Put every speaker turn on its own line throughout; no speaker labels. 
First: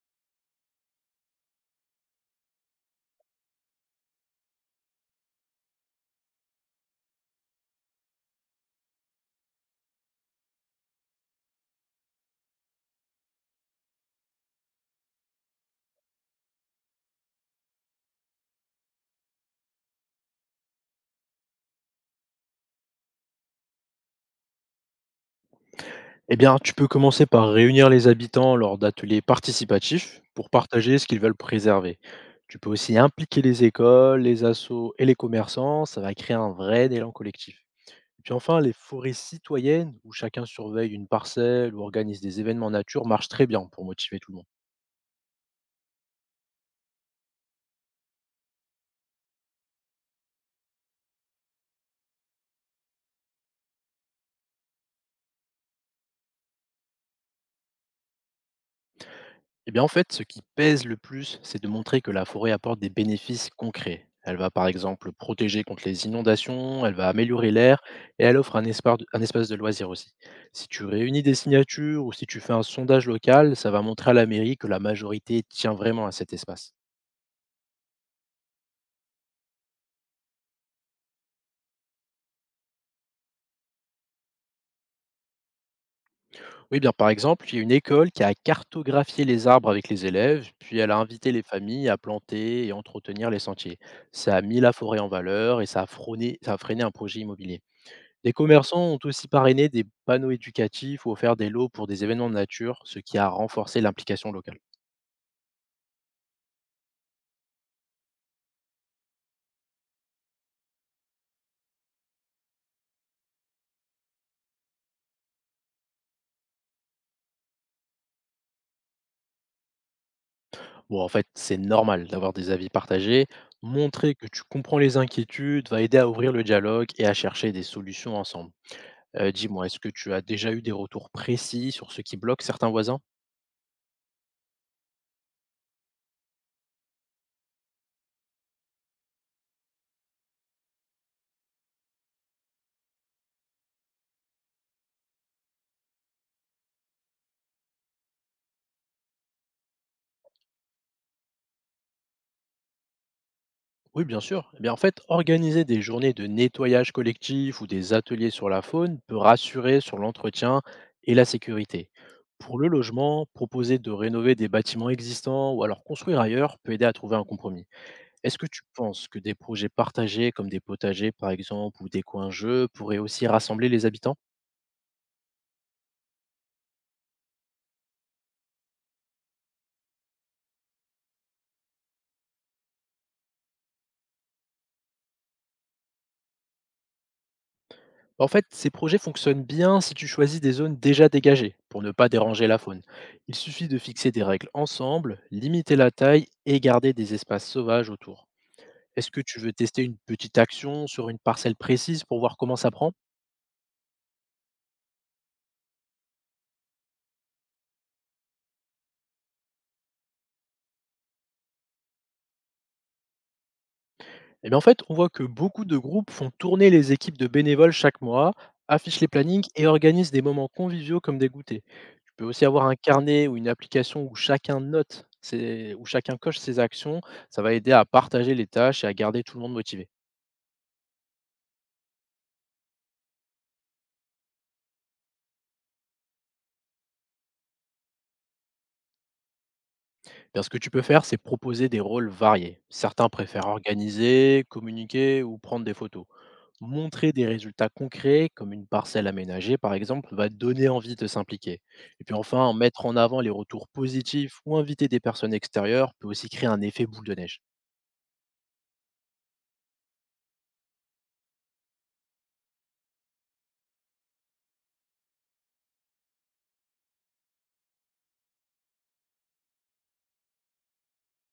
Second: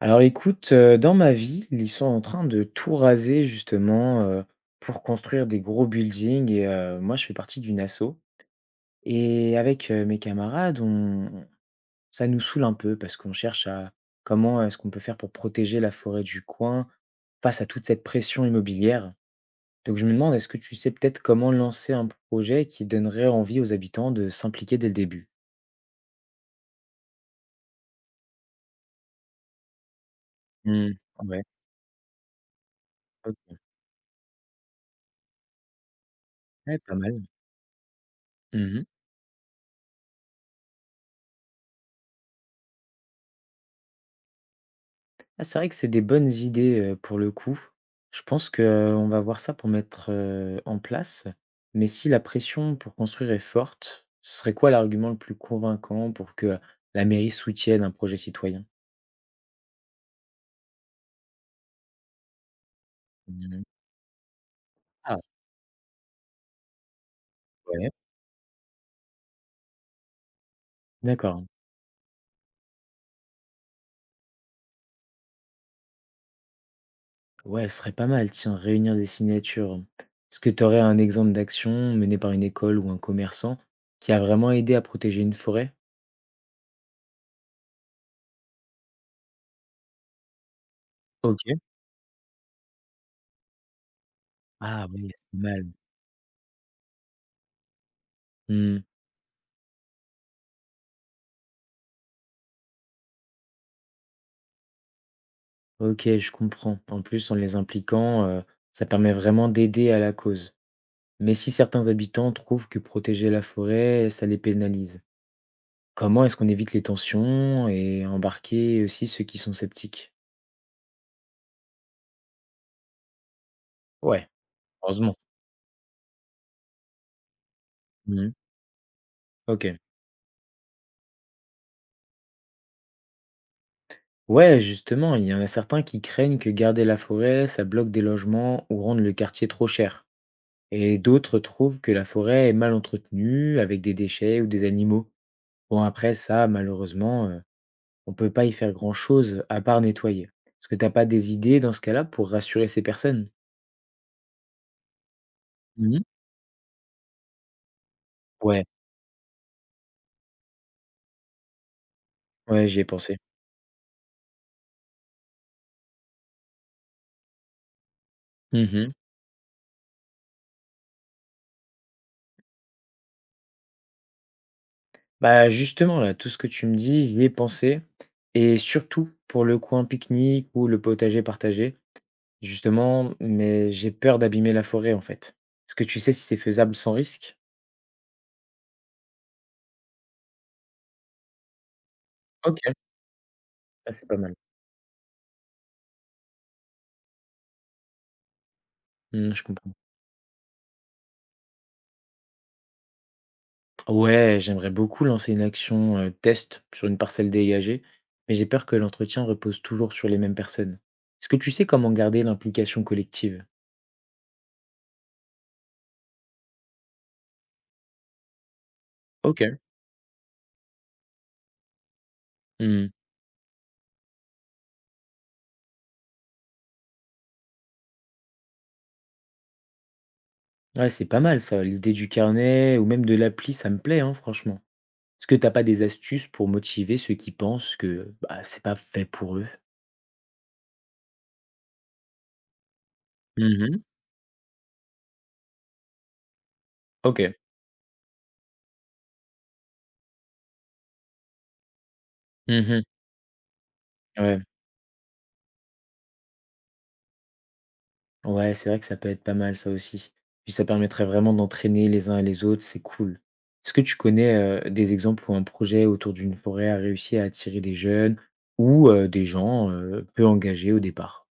Alors écoute, dans ma ville, ils sont en train de tout raser justement, pour construire des gros buildings et moi je fais partie d'une asso et avec, mes camarades, ça nous saoule un peu parce qu'on cherche à comment est-ce qu'on peut faire pour protéger la forêt du coin face à toute cette pression immobilière? Donc je me demande, est-ce que tu sais peut-être comment lancer un projet qui donnerait envie aux habitants de s'impliquer dès le début?
Eh bien, tu peux commencer par réunir les habitants lors d'ateliers participatifs pour
Mmh,
partager ce qu'ils veulent
ouais,
préserver. Tu peux aussi impliquer
OK,
les écoles, les assos et les commerçants, ça va créer un
ouais,
vrai
pas
élan
mal.
collectif. Et puis enfin, les
Mmh.
forêts citoyennes, où chacun surveille une parcelle ou organise des événements nature, marchent très bien pour motiver tout le monde.
Ah, c'est vrai que c'est des bonnes idées, pour le coup. Je pense que on va voir ça pour mettre, en place. Mais si la pression pour construire est forte, ce serait quoi l'argument le plus convaincant pour que la mairie soutienne un projet citoyen?
Eh bien, en fait, ce qui pèse le plus, c'est de montrer que la forêt apporte des bénéfices
Mmh.
concrets. Elle va par exemple
Ah,
protéger contre les inondations, elle va améliorer l'air
ouais.
et elle offre un espace de loisirs aussi. Si tu réunis des
D'accord.
signatures ou si tu fais un sondage local, ça va montrer à la mairie que la majorité tient vraiment à cet espace.
Ouais, ce serait pas mal, tiens, réunir des signatures. Est-ce que tu aurais un exemple d'action menée par une école ou un commerçant qui a vraiment aidé à protéger une forêt?
Oui, bien par exemple, il y a une école qui a cartographié les arbres avec les élèves, puis elle a invité les
OK.
familles à planter et entretenir les sentiers. Ça a mis la
Ah
forêt en
oui, c'est pas
valeur
mal.
et ça a freiné un projet immobilier. Les
Mmh.
commerçants ont aussi parrainé des panneaux éducatifs ou offert des lots pour des événements de nature, ce qui a renforcé l'implication locale.
OK, je comprends. En plus, en les impliquant, ça permet vraiment d'aider à la cause. Mais si certains habitants trouvent que protéger la forêt, ça les pénalise, comment est-ce qu'on évite les tensions et embarquer aussi ceux qui sont sceptiques?
Bon, en fait, c'est normal d'avoir des avis partagés. Montrer que
Ouais,
tu comprends les
heureusement.
inquiétudes va aider à ouvrir le dialogue et à chercher des solutions
Mmh.
ensemble. Dis-moi,
OK.
est-ce que tu as déjà eu des retours précis sur ce qui bloque certains voisins.
Ouais, justement, il y en a certains qui craignent que garder la forêt, ça bloque des logements ou rende le quartier trop cher. Et d'autres trouvent que la forêt est mal entretenue avec des déchets ou des animaux. Bon après ça, malheureusement, on peut pas y faire grand-chose à part nettoyer. Est-ce que tu as pas des idées dans ce cas-là pour rassurer ces personnes?
Oui, bien sûr. Eh bien, en fait, organiser des
Mmh.
journées de nettoyage collectif ou des ateliers sur la
Ouais,
faune peut rassurer sur l'entretien et la sécurité. Pour
ouais,
le
j'y ai pensé.
logement, proposer de rénover des bâtiments existants ou alors construire ailleurs peut aider à trouver un compromis. Est-ce que tu
Mmh.
penses que des projets partagés comme des potagers par exemple ou des coins-jeux pourraient aussi rassembler les habitants?
Bah, justement là, tout ce que tu me dis, j'y ai pensé et surtout pour le coin pique-nique ou le potager partagé, justement, mais j'ai peur d'abîmer la forêt en fait. Est-ce que tu sais si c'est faisable sans risque?
En fait, ces projets fonctionnent bien si tu choisis des zones déjà dégagées pour ne pas déranger
OK,
la faune. Il suffit de
ah, c'est
fixer
pas
des
mal.
règles ensemble, limiter la taille et garder des espaces sauvages autour. Est-ce que
Mmh,
tu
je
veux
comprends.
tester une petite action sur une parcelle précise pour voir comment ça prend?
Ouais, j'aimerais beaucoup lancer une action test sur une parcelle dégagée, mais j'ai peur que l'entretien repose toujours sur les mêmes personnes. Est-ce que tu sais comment garder l'implication collective?
Eh bien, en fait, on voit que beaucoup de groupes font tourner les équipes de bénévoles chaque mois, affichent les
Ok.
plannings et organisent des moments conviviaux comme des goûters. Tu peux aussi avoir un
Hmm.
carnet ou une application où où chacun coche ses actions. Ça va aider à partager les tâches et à garder tout le monde motivé.
Ouais, c'est pas mal ça, l'idée du carnet ou même de l'appli, ça me plaît, hein, franchement. Est-ce que t'as pas des astuces pour motiver ceux qui pensent que bah, c'est pas fait pour eux?
Eh Bien, ce que tu peux faire, c'est proposer des rôles variés. Certains préfèrent
Mhm.
organiser, communiquer ou prendre des photos. Montrer
Ok.
des résultats concrets, comme une parcelle aménagée par exemple, va donner envie de s'impliquer. Et puis enfin,
Mhm.
mettre en avant les retours
Ouais.
positifs ou inviter des personnes extérieures peut aussi créer un effet boule de neige.
Ouais, c'est vrai que ça peut être pas mal ça aussi. Puis ça permettrait vraiment d'entraîner les uns et les autres, c'est cool. Est-ce que tu connais des exemples où un projet autour d'une forêt a réussi à attirer des jeunes ou des gens peu engagés au départ?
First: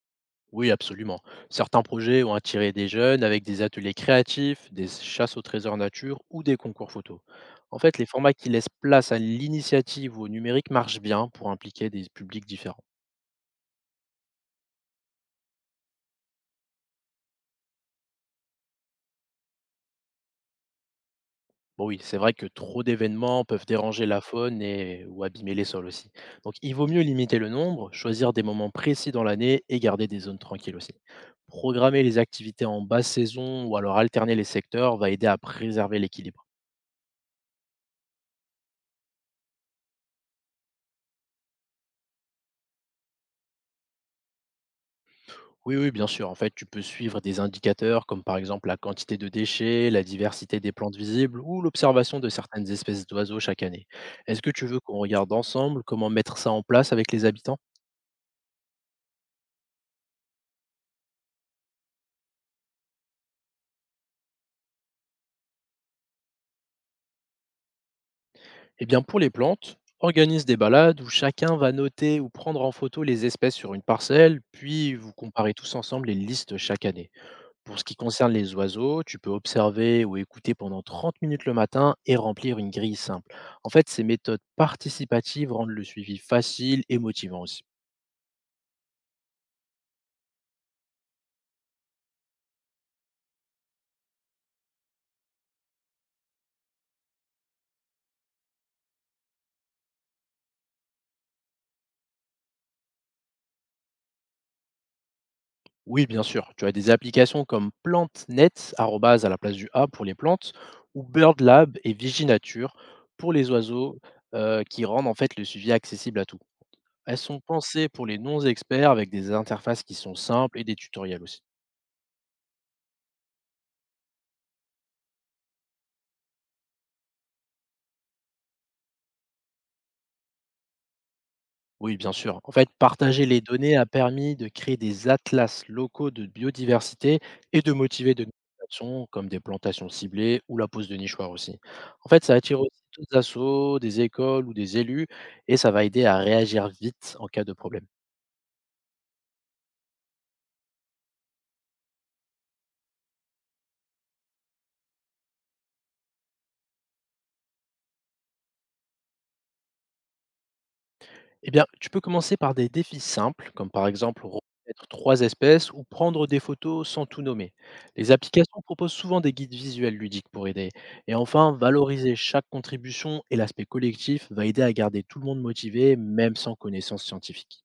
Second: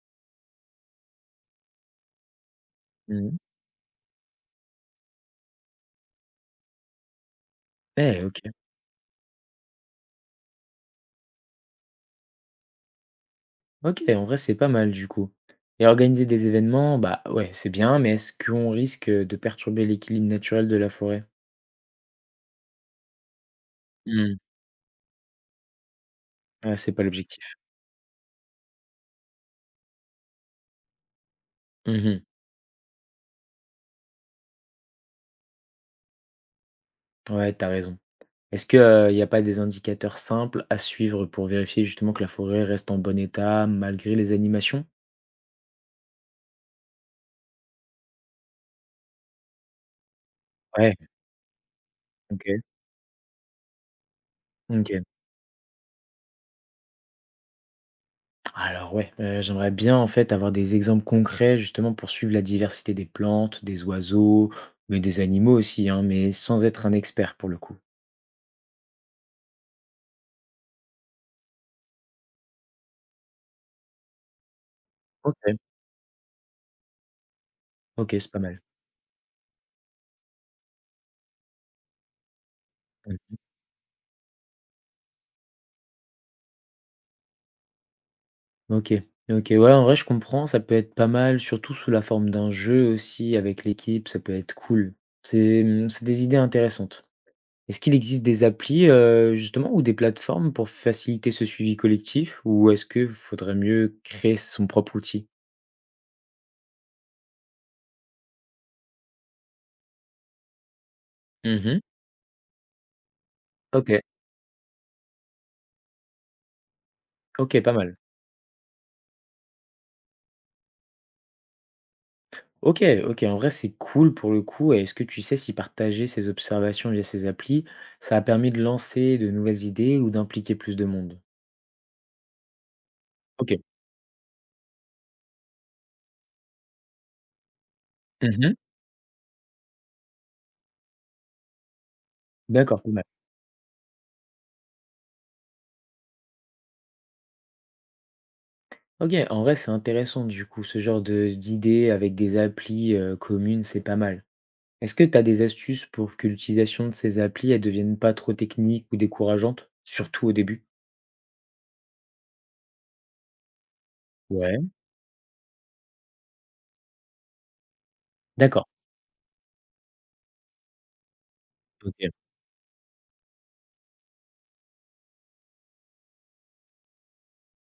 Oui, absolument. Certains projets ont attiré des jeunes
Mhm.
avec des ateliers créatifs, des chasses au trésor nature ou des concours photo. En fait, les
Eh,
formats qui
ok.
laissent place à l'initiative ou au numérique marchent bien pour impliquer des publics différents.
Ok, en vrai, c'est pas mal du coup. Et organiser des événements, bah ouais, c'est bien, mais est-ce qu'on risque de perturber l'équilibre naturel de la forêt?
Bon oui, c'est vrai que trop d'événements peuvent déranger la
Mhm.
faune et ou abîmer les sols aussi. Donc il
Ouais,
vaut
c'est pas
mieux limiter le
l'objectif.
nombre, choisir des moments précis dans l'année et garder des zones tranquilles aussi. Programmer les
Mhm.
activités en basse saison ou alors alterner les secteurs va aider à préserver l'équilibre.
Ouais, t'as raison. Est-ce qu'il n'y a pas des indicateurs simples à suivre pour vérifier justement que la forêt reste en bon état malgré les animations?
Oui, oui, bien sûr. En fait, tu peux suivre des indicateurs comme par exemple la quantité de déchets, la diversité des
Ouais,
plantes visibles ou l'observation de
OK,
certaines espèces d'oiseaux chaque année. Est-ce que tu veux qu'on
OK.
regarde ensemble comment mettre ça en place avec les habitants?
Alors ouais, j'aimerais bien en fait avoir des exemples concrets justement pour suivre la diversité des plantes, des oiseaux, mais des animaux aussi, hein, mais sans être un expert pour le coup.
Eh bien, pour les plantes, organise des balades où chacun va noter ou prendre en photo les espèces sur une parcelle, puis vous comparez
OK,
tous ensemble les listes chaque année. Pour ce qui
OK, c'est
concerne
pas
les
mal.
oiseaux, tu peux observer ou écouter pendant 30 minutes le matin et remplir une grille
Mmh.
simple. En fait, ces méthodes participatives rendent le suivi facile et motivant aussi.
OK, OK, ouais, en vrai je comprends, ça peut être pas mal, surtout sous la forme d'un jeu aussi avec l'équipe, ça peut être cool. C'est, mmh, c'est des idées intéressantes. Est-ce qu'il existe des applis, justement ou des plateformes pour faciliter ce suivi collectif? Ou est-ce que faudrait mieux créer son propre outil?
Oui, bien sûr. Tu as des applications comme PlantNet arrobase à la place du A pour les plantes, ou BirdLab
Mmh.
et Viginature pour les oiseaux,
OK,
qui rendent en fait le suivi accessible à tout. Elles sont
OK, pas
pensées
mal.
pour les non-experts avec des interfaces qui sont simples et des tutoriels aussi.
OK, OK, en vrai, c'est cool pour le coup et est-ce que tu sais si partager ses observations via ces applis, ça a permis de lancer de nouvelles idées ou d'impliquer plus de monde?
Oui, bien sûr. En fait, partager les
OK.
données a permis de créer des atlas locaux de biodiversité et de motiver de
Mmh.
nouvelles actions comme des plantations ciblées ou la pose de nichoirs aussi. En fait, ça attire
D'accord,
aussi
pas mal.
d'autres assos, des écoles ou des élus et ça va aider à réagir vite en cas de problème.
OK, en vrai, c'est intéressant du coup, ce genre de d'idées avec des applis, communes, c'est pas mal. Est-ce que tu as des astuces pour que l'utilisation de ces applis, elle devienne pas trop technique ou décourageante, surtout au début?
Eh bien, tu peux commencer par des défis simples, comme par exemple
Ouais,
reconnaître trois espèces ou prendre des photos sans tout nommer. Les applications
d'accord.
proposent souvent des guides visuels ludiques pour aider. Et enfin,
OK.
valoriser chaque contribution et l'aspect collectif va aider à garder tout le monde motivé, même sans connaissances scientifiques.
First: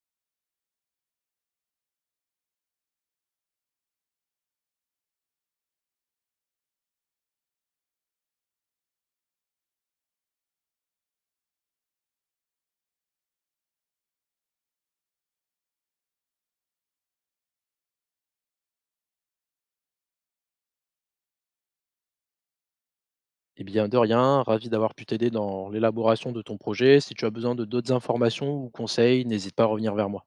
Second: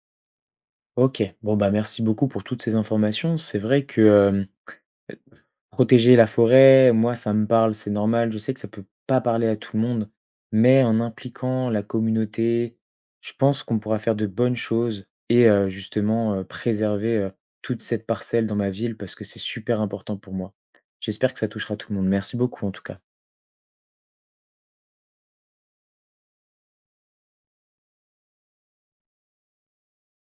OK. Bon, bah, merci beaucoup pour toutes ces informations. C'est vrai que, hem, protéger la forêt, moi, ça me parle, c'est normal. Je sais que ça peut pas parler à tout le monde, mais en impliquant la communauté, je pense qu'on pourra faire de bonnes choses et justement, préserver, toute cette parcelle dans ma ville parce que c'est super important pour moi. J'espère que ça touchera tout le monde. Merci beaucoup, en tout cas.
Eh bien, de rien, ravi d'avoir pu t'aider dans l'élaboration de ton projet. Si tu as besoin de d'autres informations ou conseils, n'hésite pas à revenir vers moi.